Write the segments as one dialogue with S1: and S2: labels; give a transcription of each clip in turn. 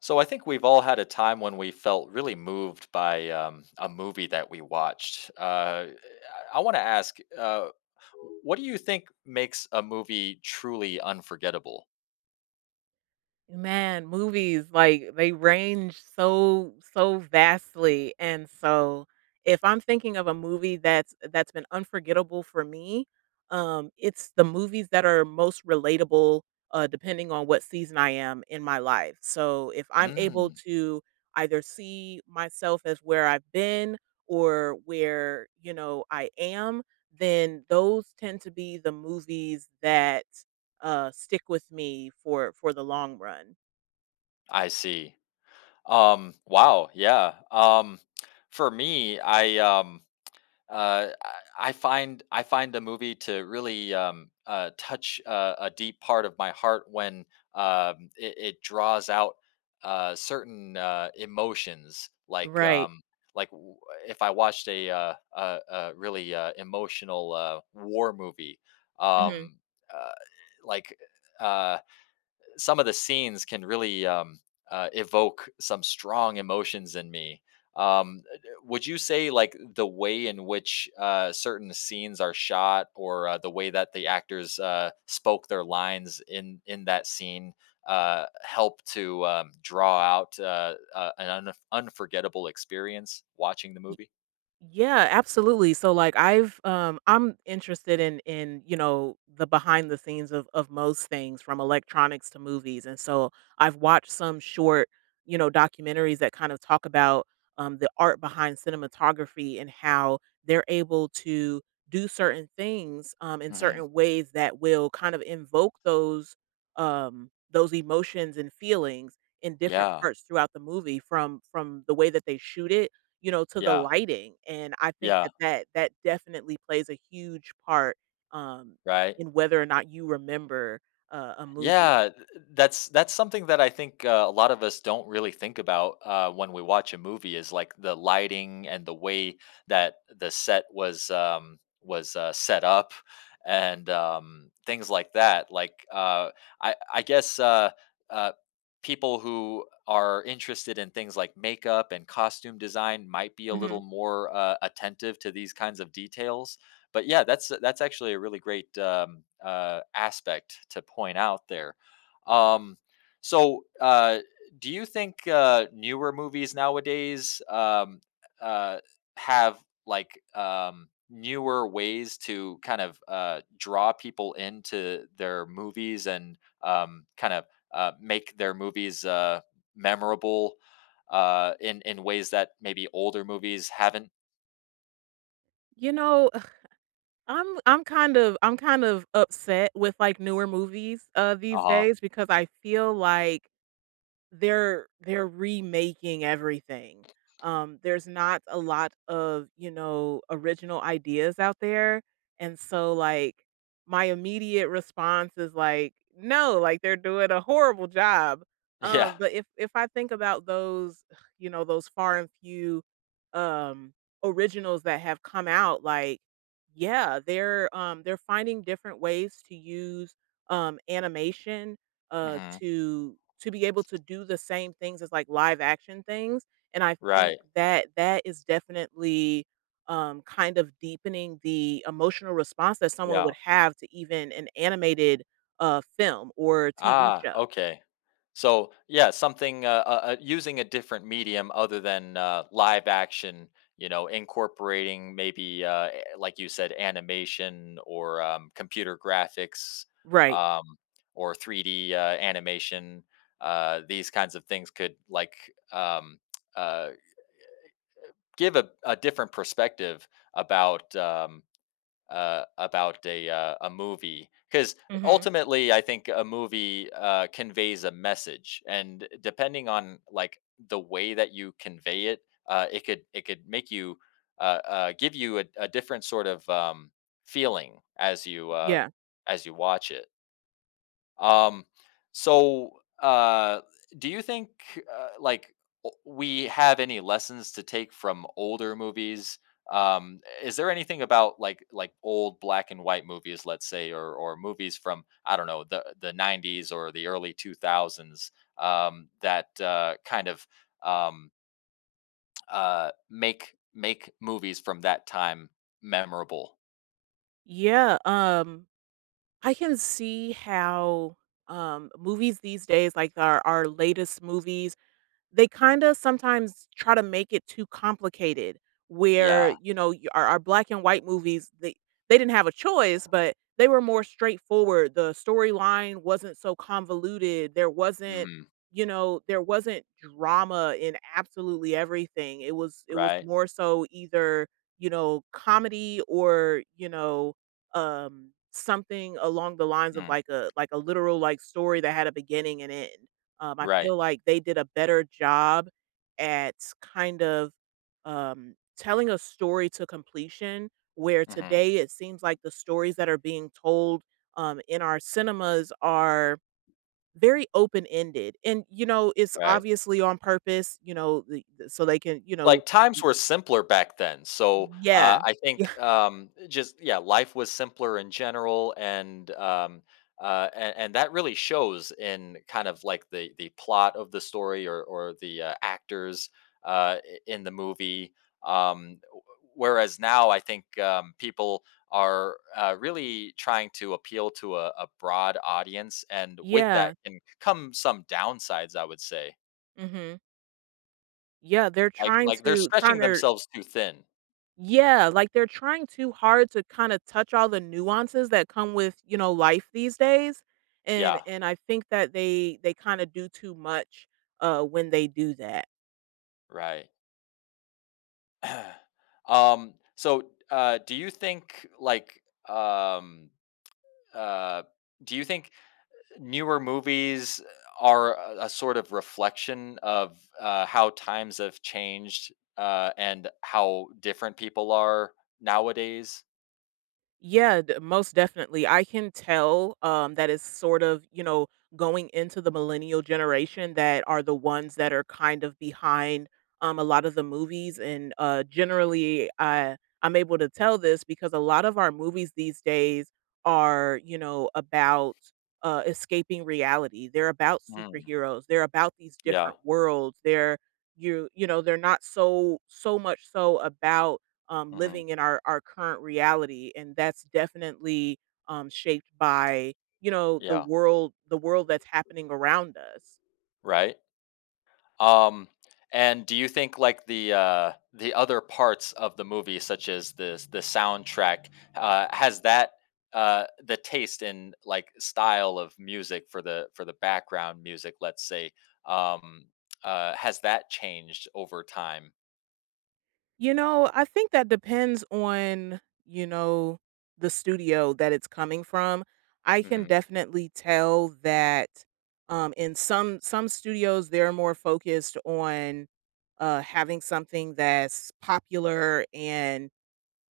S1: So I think we've all had a time when we felt really moved by a movie that we watched. I want to ask, what do you think makes a movie truly unforgettable?
S2: Man, movies, like, they range so vastly, and so, if I'm thinking of a movie that's been unforgettable for me, it's the movies that are most relatable, depending on what season I am in my life. So, if I'm able
S1: Mm,
S2: to either see myself as where I've been or where, you know, I am, then those tend to be the movies that stick with me for the long run.
S1: I see. Wow. Yeah. For me, I find a movie to really touch a deep part of my heart when it draws out certain emotions,
S2: Right.
S1: like if I watched a really emotional war movie,
S2: Hmm.
S1: um, uh, like. Uh, some of the scenes can really evoke some strong emotions in me. Um, uh, would you say like the way in which certain scenes are shot, or the way that the actors spoke their lines in that scene, help to draw out an unforgettable experience watching the movie?
S2: Yeah, absolutely. So like I've I'm interested in, you know, the behind the scenes of most things from electronics to movies. And so I've watched some short, you know, documentaries that kind of talk about the art behind cinematography and how they're able to do certain things in
S1: Hmm
S2: certain ways that will kind of invoke those emotions and feelings in different
S1: Yeah,
S2: parts throughout the movie from the way that they shoot it, you know, to the
S1: yeah,
S2: lighting, and I think
S1: yeah.
S2: that that definitely plays a huge part, um,
S1: Right.
S2: in whether or not you remember, a movie.
S1: Yeah, that's something that I think a lot of us don't really think about when we watch a movie, is like the lighting and the way that the set was set up and things like that. Like I guess uh, people who are interested in things like makeup and costume design might be a little
S2: Mhm.
S1: more attentive to these kinds of details, but yeah, that's actually a really great aspect to point out there. Um, so, do you think newer movies nowadays uh, have like newer ways to kind of draw people into their movies and kind of make their movies memorable in ways that maybe older movies haven't?
S2: You know, I'm kind of upset with, like, newer movies,
S1: Uh
S2: these
S1: huh.
S2: days because I feel like they're remaking everything. There's not a lot of, you know, original ideas out there, and so, like, my immediate response is like, "No, like, they're doing a horrible job."
S1: Yeah.
S2: But if I think about those, you know, those far and few, um, originals that have come out, like, yeah, they're finding different ways to use, animation
S1: hmm
S2: to be able to do the same things as like live action things, and I think
S1: Right.
S2: that that is definitely, kind of deepening the emotional response that someone
S1: Yeah.
S2: would have to even an animated, film or TV
S1: Ah,
S2: show.
S1: okay. So, yeah, something using a different medium other than live action, you know, incorporating maybe, like you said, animation or computer graphics
S2: Right.
S1: um, or 3D animation. These kinds of things could like um, uh, give a different perspective about um, about a movie, because
S2: Mhm.
S1: ultimately I think a movie conveys a message, and depending on like the way that you convey it, it could make you give you a different sort of feeling
S2: Yeah.
S1: as you watch it. Um, so, uh, do you think uh, like we have any lessons to take from older movies? Is there anything about like old black and white movies, let's say, or movies from I don't know the '90s or the early 2000s that kind of um, make movies from that time memorable?
S2: Yeah, I can see how, movies these days, like our latest movies, they kinda sometimes try to make it too complicated where,
S1: Yeah.
S2: you know, y our black and white movies, they didn't have a choice, but they were more straightforward. The storyline wasn't so convoluted. There wasn't,
S1: hmm
S2: you know, there wasn't drama in absolutely everything. It was
S1: Right.
S2: more so either, you know, comedy or, you know, something along the lines of
S1: Mm.
S2: like a literal, like, story that had a beginning and end. I
S1: Right.
S2: feel like they did a better job at kind of, telling a story to completion, where
S1: hmm
S2: today it seems like the stories that are being told, in our cinemas are very open-ended, and, you know, it's
S1: Right.
S2: obviously on purpose, you know, the so they can, you know.
S1: Like, times were simpler back then, so,
S2: Yeah.
S1: I
S2: Yeah.
S1: think, just yeah, life was simpler in general, and that really shows in kind of, like, the plot of the story or the, actors, I in the movie, w whereas now I think, people are, really trying to appeal to a broad audience, and with that
S2: Yeah.
S1: can come some downsides, I would say.
S2: Mhm. Yeah, they're trying
S1: Like, they're
S2: to trying
S1: stretching
S2: their—
S1: themselves too thin.
S2: yeah, like they're trying too hard to kinda touch all the nuances that come with, you know, life these days,
S1: Yeah.
S2: and I think that they kinda do too much, when they do that.
S1: Right. So, do you think like um uh do you think newer movies are a sort of reflection of how times have changed and how different people are nowadays?
S2: Most definitely. I can tell that it's sort of, you know, going into the millennial generation that are the ones that are kind of behind a lot of the movies. And generally, I'm able to tell this because a lot of our movies these days are, you know, about escaping reality. They're about
S1: Mm.
S2: superheroes. They're about these
S1: Yeah.
S2: different worlds. They're, you know, they're not so much so about
S1: hmm
S2: living in our current reality, and that's definitely shaped by, you know, the
S1: Yeah.
S2: world the world that's happening around us.
S1: Right. Um, and do you think like the other parts of the movie, such as this the soundtrack, has that the taste and like style of music for the background music, let's say, um has that changed over time?
S2: You know, I think that depends on, you know, the studio that it's coming from. I can
S1: Hmm
S2: definitely tell that in some studios they're more focused on having something that's popular and,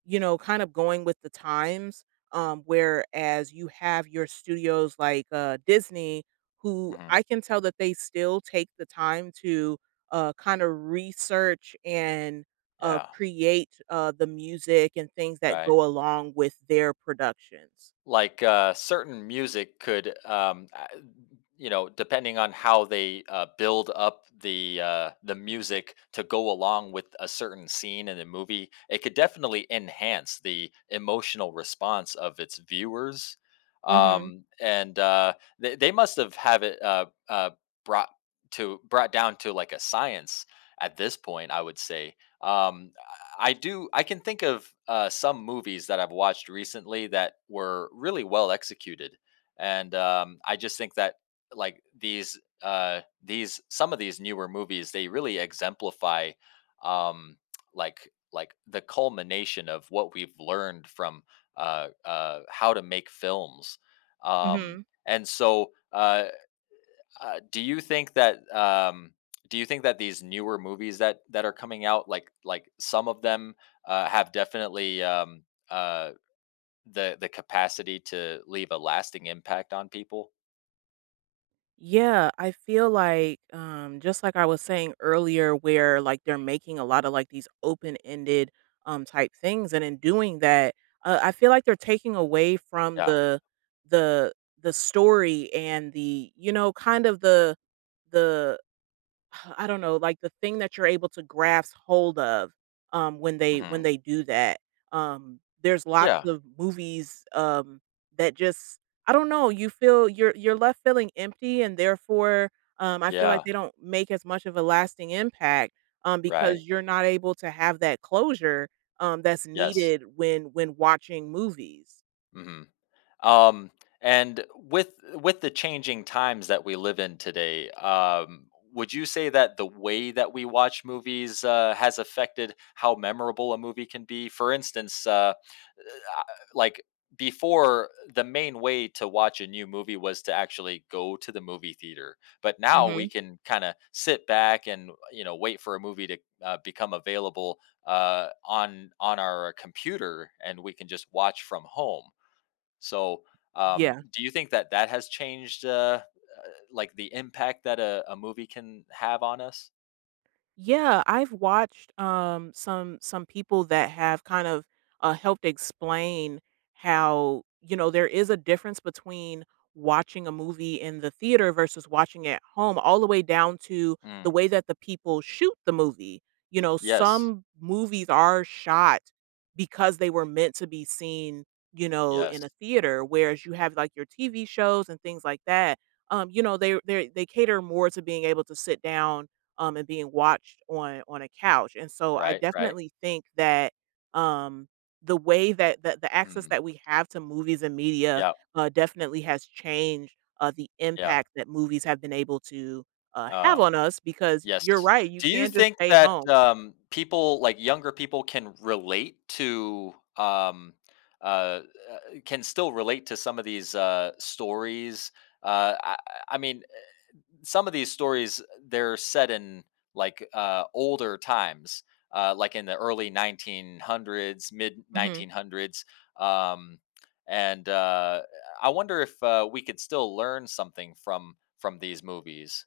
S2: you know, kind of going with the times. Whereas you have your studios like Disney, who
S1: hmm
S2: I can tell that they still take the time to kind of research and
S1: Yeah,
S2: create the music and things that
S1: right.
S2: go along with their productions.
S1: Like certain music could you know, depending on how they build up the music to go along with a certain scene in the movie, it could definitely enhance the emotional response of its viewers,
S2: Mm-hmm.
S1: and they must have it brought brought down to like a science at this point, I would say. um, I do. I can think of some movies that I've watched recently that were really well executed, and I just think that like these some of these newer movies, they really exemplify um, like the culmination of what we've learned from how to make films, um,
S2: Mm-hmm.
S1: and so. Do you think that these newer movies that that are coming out, like some of them have definitely uh, the capacity to leave a lasting impact on people?
S2: Yeah, I feel like, just like I was saying earlier, where like they're making a lot of like these open ended type things, and in doing that, I feel like they're taking away from
S1: Yeah.
S2: the the story and the, you know, kind of the I don't know, like, the thing that you're able to grasp hold of, when
S1: hmm
S2: they do that. There's lots
S1: Yeah.
S2: of movies, that just— I don't know, you feel you're left feeling empty, and therefore, I feel like
S1: Yeah.
S2: they don't make as much of a lasting impact,
S1: Right.
S2: because you're not able to have that closure, that's
S1: Yes.
S2: needed when watching movies.
S1: hmm Um, and with the changing times that we live in today, would you say that the way that we watch movies has affected how memorable a movie can be? For instance, uh, like before, the main way to watch a new movie was to actually go to the movie theater, but now we
S2: Mhm.
S1: can kind of sit back and you know wait for a movie to become available on our computer, and we can just watch from home. So
S2: Yeah.
S1: do you think that that has changed like the impact that a movie can have on us?
S2: Yeah, I've watched some people that have kind of helped explain how, you know, there is a difference between watching a movie in the theater versus watching it at home, all the way down to the
S1: Mm.
S2: way that the people shoot the movie. You know,
S1: Yes.
S2: some movies are shot because they were meant to be seen, you know, in
S1: Yes.
S2: a theater, whereas you have like your TV shows and things like that. You know, they they cater more to being able to sit down and being watched on a couch. And so I
S1: Right, right.
S2: definitely think that um, the way that the access
S1: Mm.
S2: that we have to movies and media
S1: Yeah.
S2: definitely has changed the
S1: Yeah.
S2: impact that movies have been able to have
S1: um,
S2: on us because
S1: Yes.
S2: you're right, you
S1: Do you
S2: can just
S1: think
S2: stay
S1: that,
S2: home.
S1: people like, younger people can relate to, uh, uh, can still relate to some of these, stories? Uh, I I mean, some of these stories, they're set in, like, older times, like, in the early 1900s,
S2: Hmm.
S1: mid-1900s, um, and, I wonder if, we could still learn something from these movies.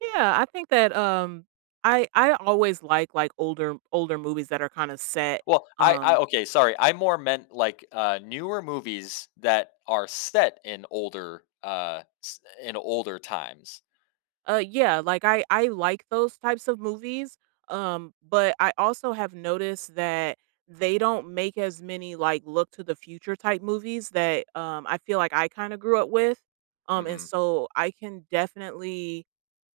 S2: Yeah, I think that, I always like older older movies that are kind of set.
S1: Well, I
S2: Um,
S1: okay, sorry. I more meant like, newer movies that are set in older, s in older times.
S2: Yeah, like I like those types of movies, but I also have noticed that they don't make as many like look to the future type movies that I feel like I kind of grew up with. And
S1: Mhm,
S2: so I can definitely,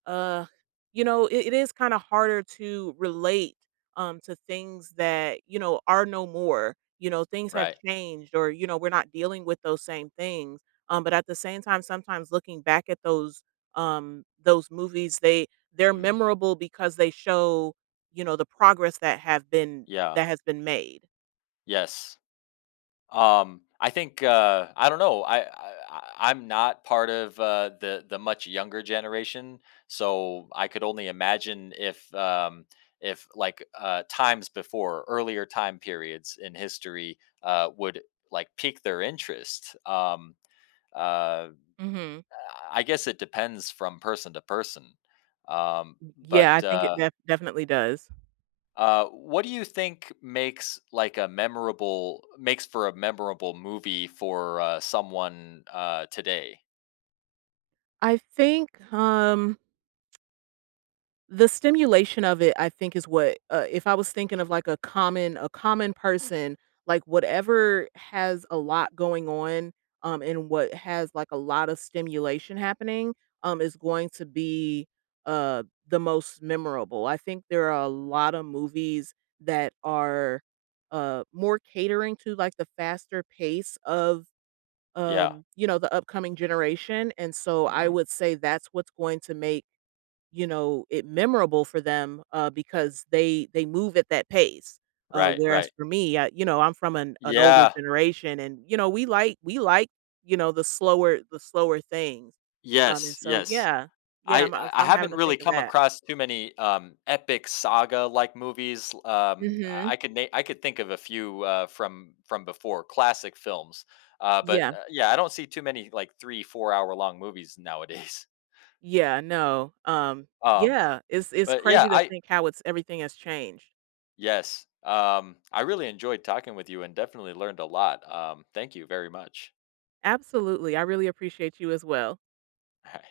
S2: uh you know, it is kind of harder to relate to things that, you know, are no more, you know, things have
S1: right.
S2: changed, or, you know, we're not dealing with those same things, but at the same time sometimes looking back at those movies, they— they're
S1: Mm,
S2: memorable because they show, you know, the progress that have been
S1: yeah,
S2: that has been made.
S1: yes. I think, I don't know, I'm not part of, the much younger generation, so I could only imagine if like, times before, earlier time periods in history, would, like, pique their interest, uh
S2: Hmm.
S1: I guess it depends from person to person. Um,
S2: Yeah,
S1: but
S2: I think it definitely does.
S1: what do you think makes like a memorable makes for a memorable movie for someone today?
S2: I think um the stimulation of it, I think, is what— if I was thinking of like a common person, like whatever has a lot going on, and what has like a lot of stimulation happening, is going to be uh the most memorable. I think there are a lot of movies that are more catering to like the faster pace of
S1: Yeah.
S2: you know, the upcoming generation, and so I
S1: hmm
S2: would say that's what's going to make, you know, it memorable for them, because they move at that pace.
S1: Right.
S2: Whereas
S1: Right.
S2: for me, I, you know, I'm from an older
S1: Yeah.
S2: generation, and you know, we like, you know, the slower things,
S1: Yes.
S2: and so
S1: Yes.
S2: yeah, yeah,
S1: I
S2: I'm,
S1: I
S2: if
S1: I
S2: I'm having
S1: haven't
S2: to
S1: really
S2: think of
S1: come
S2: that.
S1: across too many, epic saga-like movies,
S2: Hmm.
S1: I could think of a few, from before, classic films, but,
S2: Yeah,
S1: yeah, I don't see too many, like, 3, 4-hour long movies nowadays.
S2: yeah, no,
S1: um,
S2: yeah, it's
S1: but, yeah,
S2: crazy to
S1: I
S2: think how it's everything has changed.
S1: Yes, I really enjoyed talking with you and definitely learned a lot, thank you very much.
S2: Absolutely, I really appreciate you as well.
S1: Alright.